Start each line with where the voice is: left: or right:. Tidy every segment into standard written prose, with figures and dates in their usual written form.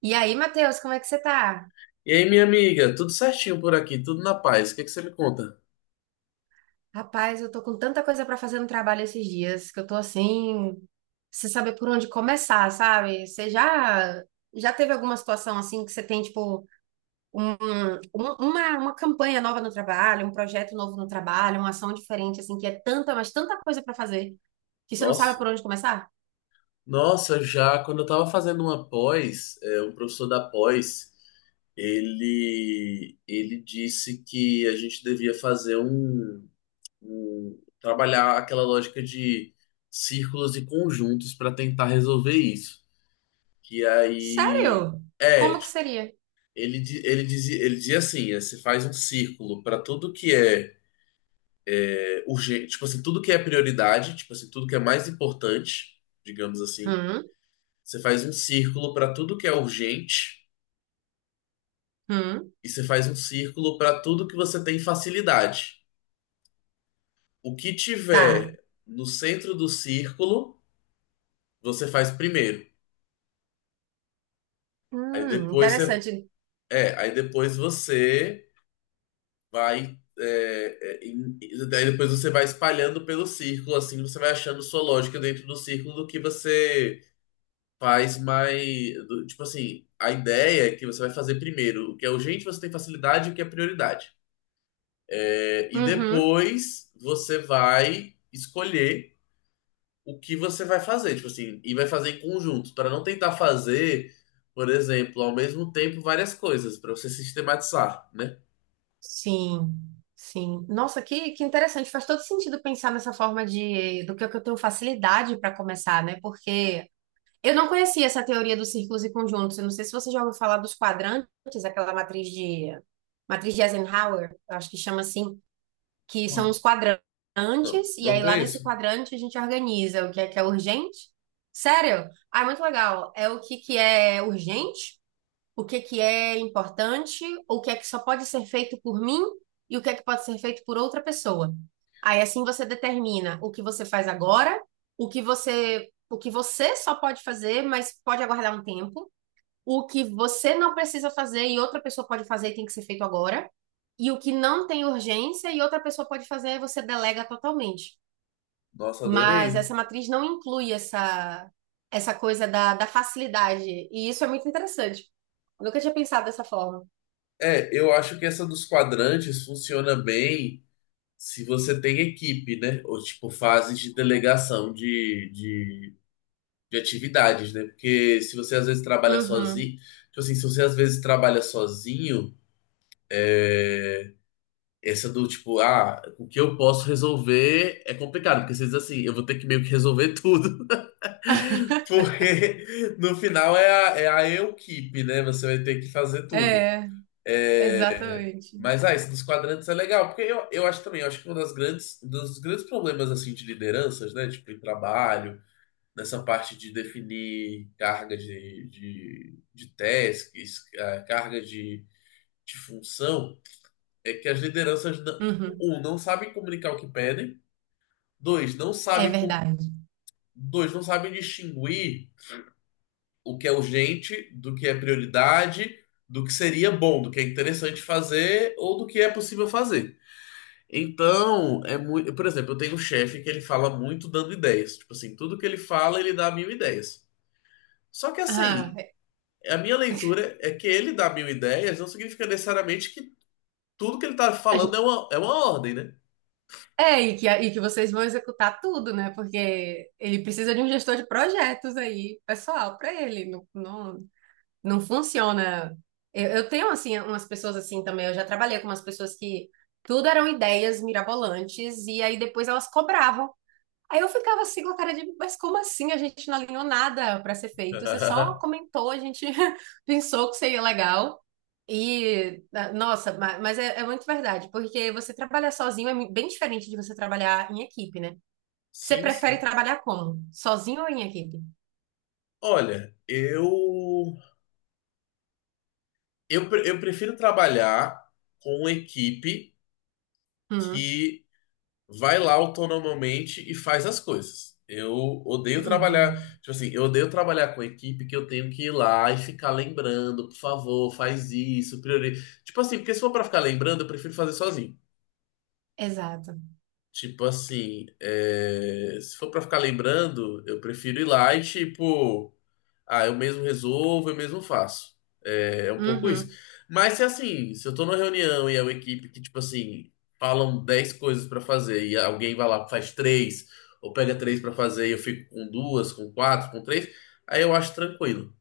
right: E aí, Matheus, como é que você tá?
left: E aí, minha amiga, tudo certinho por aqui, tudo na paz. O que que você me conta?
right: Rapaz, eu tô com tanta coisa pra fazer no trabalho esses dias que eu tô assim, sem saber por onde começar, sabe? Você já teve alguma situação assim que você tem tipo um- uma campanha nova no trabalho, um projeto novo no trabalho, uma ação diferente assim que é tanta, mas tanta coisa pra fazer que você não sabe
left: Nossa,
right: por onde começar?
left: nossa, já quando eu tava fazendo uma pós, um professor da pós, ele disse que a gente devia trabalhar aquela lógica de círculos e conjuntos para tentar resolver isso. Que aí
right: Sério?
left: é,
right: Como que
left: tipo,
right: seria?
left: ele dizia ele dizia assim, é, você faz um círculo para tudo que é urgente, tipo assim, tudo que é prioridade, tipo assim, tudo que é mais importante, digamos assim,
right: Hum,
left: você faz um círculo para tudo que é urgente
right: hum,
left: e você faz um círculo para tudo que você tem facilidade. O que
right: tá.
left: tiver no centro do círculo, você faz primeiro. Aí depois você,
right: Interessante.
left: aí depois você vai é, é, em- daí depois você vai espalhando pelo círculo, assim, você vai achando sua lógica dentro do círculo do que você faz mais. Tipo assim, a ideia é que você vai fazer primeiro o que é urgente, você tem facilidade e o que é prioridade. É, e
right: Uhum.
left: depois você vai escolher o que você vai fazer, tipo assim, e vai fazer em conjunto, para não tentar fazer, por exemplo, ao mesmo tempo várias coisas, para você sistematizar, né?
right: Sim, sim. Nossa, que interessante. Faz todo sentido pensar nessa forma de do que eu tenho facilidade para começar, né? Porque eu não conhecia essa teoria dos círculos e conjuntos. Eu não sei se você já ouviu falar dos quadrantes, aquela matriz de Eisenhower, eu acho que chama assim, que são os
left: Pô,
right: quadrantes,
left: não,
right: e
left: não
right: aí lá nesse
left: conheço.
right: quadrante a gente organiza o que é urgente. Sério? Ah, é muito legal. É o que que é urgente? O que que é importante, o que é que só pode ser feito por mim e o que é que pode ser feito por outra pessoa. Aí assim você determina o que você faz agora, o que você só pode fazer, mas pode aguardar um tempo, o que você não precisa fazer e outra pessoa pode fazer e tem que ser feito agora, e o que não tem urgência e outra pessoa pode fazer, aí você delega totalmente.
left: Nossa,
right: Mas
left: adorei.
right: essa matriz não inclui essa coisa da facilidade. E isso é muito interessante. Eu nunca tinha pensado dessa forma.
left: É, eu acho que essa dos quadrantes funciona bem se você tem equipe, né? Ou tipo fases de delegação de atividades, né? Porque se você às vezes trabalha
right: Uhum.
left: sozinho, tipo assim, se você às vezes trabalha sozinho, é, essa do tipo, ah, o que eu posso resolver é complicado, porque você diz assim, eu vou ter que meio que resolver tudo, porque no final é a equipe, né? Você vai ter que fazer tudo.
right: É,
left: É,
right: exatamente.
left: mas, ah, isso dos quadrantes é legal, porque eu acho também, eu acho que um dos grandes problemas, assim, de lideranças, né, tipo, em trabalho, nessa parte de definir carga de tasks, ah, carga de função, é que as lideranças,
right: Uhum.
left: um, não sabem comunicar o que pedem, dois, não
right: É
left: sabem, com-
right: verdade.
left: dois, não sabem distinguir o que é urgente do que é prioridade, do que seria bom, do que é interessante fazer ou do que é possível fazer. Então, é muito. Por exemplo, eu tenho um chefe que ele fala muito dando ideias. Tipo assim, tudo que ele fala, ele dá mil ideias. Só que
right: Ah,
left: assim,
right: é,
left: a minha leitura é que ele dá mil ideias não significa necessariamente que tudo que ele tá
right: a
left: falando é
right: gente-
left: uma ordem, né?
right: é, e que vocês vão executar tudo, né? Porque ele precisa de um gestor de projetos aí, pessoal, para ele. Não, não, não funciona. Eu tenho, assim, umas pessoas assim também. Eu já trabalhei com umas pessoas que tudo eram ideias mirabolantes e aí depois elas cobravam. Aí eu ficava assim com a cara de, mas como assim? A gente não alinhou nada para ser feito. Você só comentou, a gente pensou que seria legal. E, ah, nossa, mas é, é muito verdade, porque você trabalhar sozinho é bem diferente de você trabalhar em equipe, né? Você
left: Sim,
right: prefere
left: sim.
right: trabalhar como? Sozinho ou em equipe?
left: Olha, eu prefiro trabalhar com uma equipe
right: Hum,
left: que vai lá autonomamente e faz as coisas. Eu odeio trabalhar,
right: uhum,
left: tipo assim, eu odeio trabalhar com equipe que eu tenho que ir lá e ficar lembrando, por favor, faz isso, priori... Tipo assim, porque se for pra ficar lembrando, eu prefiro fazer sozinho.
right: exato.
left: Tipo assim, é, se for pra ficar lembrando, eu prefiro ir lá e tipo ah, eu mesmo resolvo, eu mesmo faço. É, é um pouco isso.
right: Uhum.
left: Mas se assim, se eu tô numa reunião e é uma equipe que, tipo assim, falam 10 coisas pra fazer e alguém vai lá, faz três, ou pega três pra fazer e eu fico com duas, com quatro, com três, aí eu acho tranquilo.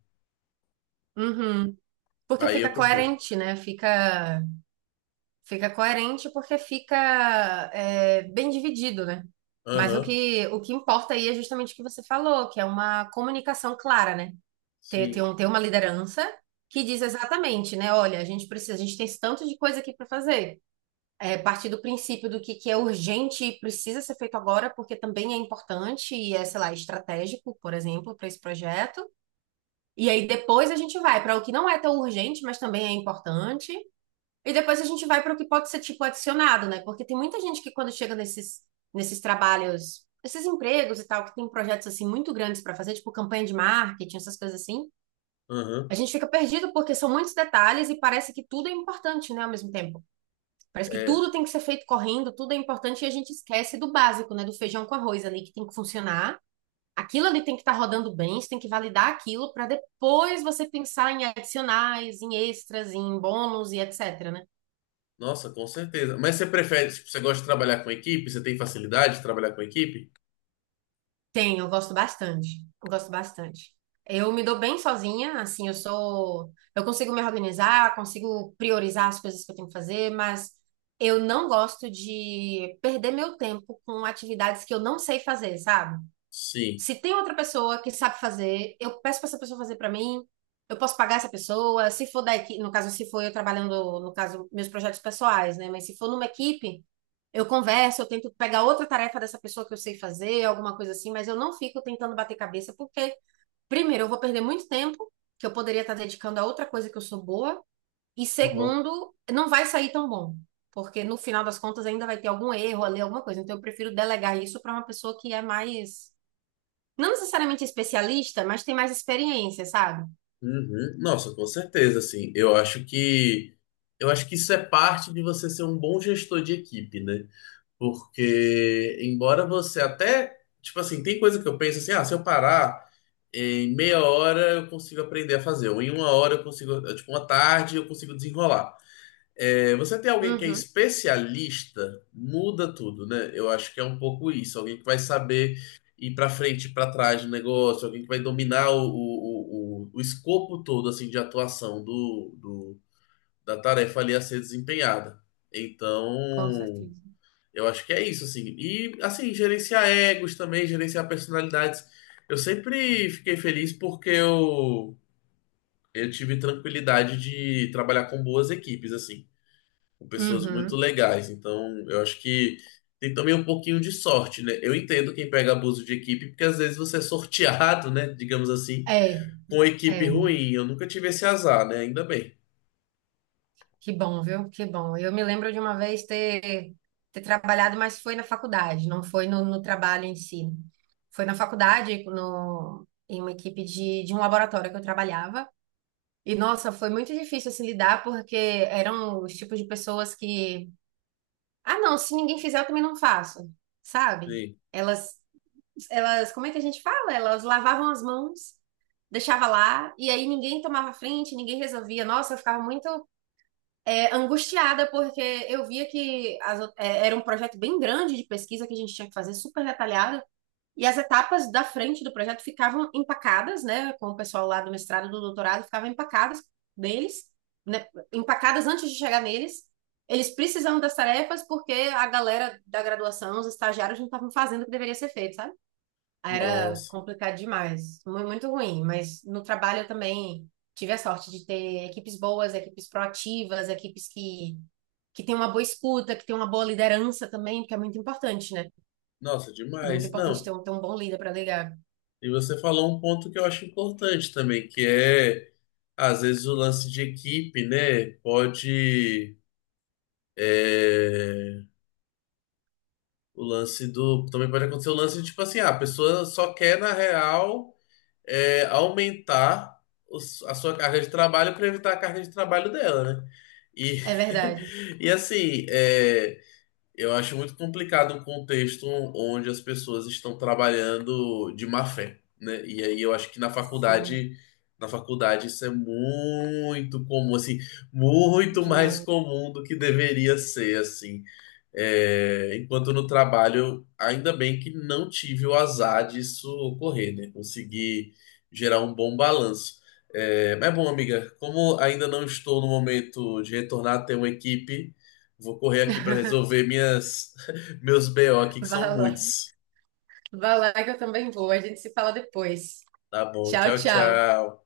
right: Uhum. Porque
left: Aí
right: fica
left: eu prefiro.
right: coerente, né? Fica, fica coerente porque fica é, bem dividido, né? Mas o
left: Aham,
right: que, o que importa aí é justamente o que você falou, que é uma comunicação clara, né? Ter, ter,
left: sim.
right: um, ter uma liderança que diz exatamente, né? Olha, a gente precisa, a gente tem esse tanto de coisa aqui para fazer. É, partir do princípio do que é urgente e precisa ser feito agora, porque também é importante e é, sei lá, estratégico, por exemplo, para esse projeto. E aí depois a gente vai para o que não é tão urgente, mas também é importante. E depois a gente vai para o que pode ser tipo adicionado, né? Porque tem muita gente que quando chega nesses trabalhos, esses empregos e tal, que tem projetos assim muito grandes para fazer, tipo campanha de marketing, essas coisas assim, a
left: Aham.
right: gente fica perdido porque são muitos detalhes e parece que tudo é importante, né, ao mesmo tempo. Parece que
left: É,
right: tudo tem que ser feito correndo, tudo é importante e a gente esquece do básico, né, do feijão com arroz ali que tem que funcionar. Aquilo ali tem que estar rodando bem, você tem que validar aquilo para depois você pensar em adicionais, em extras, em bônus e etc, né?
left: nossa, com certeza. Mas você prefere, tipo, você gosta de trabalhar com equipe? Você tem facilidade de trabalhar com equipe?
right: Tem, eu gosto bastante. Eu gosto bastante. Eu me dou bem sozinha, assim, eu sou, eu consigo me organizar, consigo priorizar as coisas que eu tenho que fazer, mas eu não gosto de perder meu tempo com atividades que eu não sei fazer, sabe?
left: Sim.
right: Se tem outra pessoa que sabe fazer, eu peço para essa pessoa fazer para mim. Eu posso pagar essa pessoa. Se for da equipe, no caso, se for eu trabalhando, no caso, meus projetos pessoais, né? Mas se for numa equipe, eu converso, eu tento pegar outra tarefa dessa pessoa que eu sei fazer, alguma coisa assim, mas eu não fico tentando bater cabeça, porque, primeiro, eu vou perder muito tempo, que eu poderia estar dedicando a outra coisa que eu sou boa, e segundo, não vai sair tão bom, porque no final das contas ainda vai ter algum erro ali, alguma coisa. Então, eu prefiro delegar isso para uma pessoa que é mais não necessariamente especialista, mas tem mais experiência, sabe?
left: Uhum. Nossa, com certeza, assim. Eu acho que isso é parte de você ser um bom gestor de equipe, né? Porque embora você até, tipo assim, tem coisa que eu penso assim, ah, se eu parar em meia hora eu consigo aprender a fazer, ou em uma hora eu consigo, tipo, uma tarde eu consigo desenrolar. É, você tem alguém que é
right: Uhum,
left: especialista, muda tudo, né? Eu acho que é um pouco isso. Alguém que vai saber ir para frente, para trás do negócio, alguém que vai dominar o escopo todo assim de atuação da tarefa ali a ser desempenhada.
right: com
left: Então,
right: certeza.
left: eu acho que é isso, assim. E, assim, gerenciar egos também, gerenciar personalidades. Eu sempre fiquei feliz porque eu tive tranquilidade de trabalhar com boas equipes, assim com pessoas muito
right: Uhum.
left: legais. Então, eu acho que tem também um pouquinho de sorte, né? Eu entendo quem pega abuso de equipe, porque às vezes você é sorteado, né? Digamos assim,
right: É,
left: com
right: é.
left: equipe ruim. Eu nunca tive esse azar, né? Ainda bem.
right: Que bom, viu? Que bom. Eu me lembro de uma vez ter trabalhado, mas foi na faculdade, não foi no, no trabalho em si. Foi na faculdade, no, em uma equipe de um laboratório que eu trabalhava. E, nossa, foi muito difícil assim lidar, porque eram os tipos de pessoas que, ah, não, se ninguém fizer, eu também não faço, sabe?
left: Sim.
right: Elas elas, como é que a gente fala? Elas lavavam as mãos, deixava lá, e aí ninguém tomava frente, ninguém resolvia. Nossa, eu ficava muito é, angustiada, porque eu via que é, era um projeto bem grande de pesquisa que a gente tinha que fazer, super detalhado, e as etapas da frente do projeto ficavam empacadas, né, com o pessoal lá do mestrado, do doutorado, ficavam empacadas deles, né, empacadas antes de chegar neles. Eles precisavam das tarefas porque a galera da graduação, os estagiários, não estavam fazendo o que deveria ser feito, sabe? Era
left: Nossa,
right: complicado demais, muito ruim, mas no trabalho eu também tive a sorte de ter equipes boas, equipes proativas, equipes que têm uma boa escuta, que têm uma boa liderança também, porque é muito importante, né?
left: nossa,
right: É muito
left: demais.
right: importante
left: Não.
right: ter um bom líder para ligar.
left: E você falou um ponto que eu acho importante também, que é, às vezes, o lance de equipe, né? Pode. É, o lance do. Também pode acontecer o lance de, tipo assim, ah, a pessoa só quer, na real, é, aumentar a sua carga de trabalho para evitar a carga de trabalho dela, né? E,
right: É verdade.
left: e assim, é, eu acho muito complicado um contexto onde as pessoas estão trabalhando de má fé, né? E aí eu acho que
right: Sim,
left: na faculdade isso é muito comum, assim, muito mais
right: demais.
left: comum do que deveria ser, assim. É, enquanto no trabalho, ainda bem que não tive o azar disso ocorrer, né? Consegui gerar um bom balanço. É, mas bom, amiga, como ainda não estou no momento de retornar a ter uma equipe, vou correr aqui para resolver minhas meus BO aqui, que são
right: Vai lá,
left: muitos.
right: vai lá que eu também vou. A gente se fala depois.
left: Tá bom,
right: Tchau,
left: tchau,
right: tchau.
left: tchau.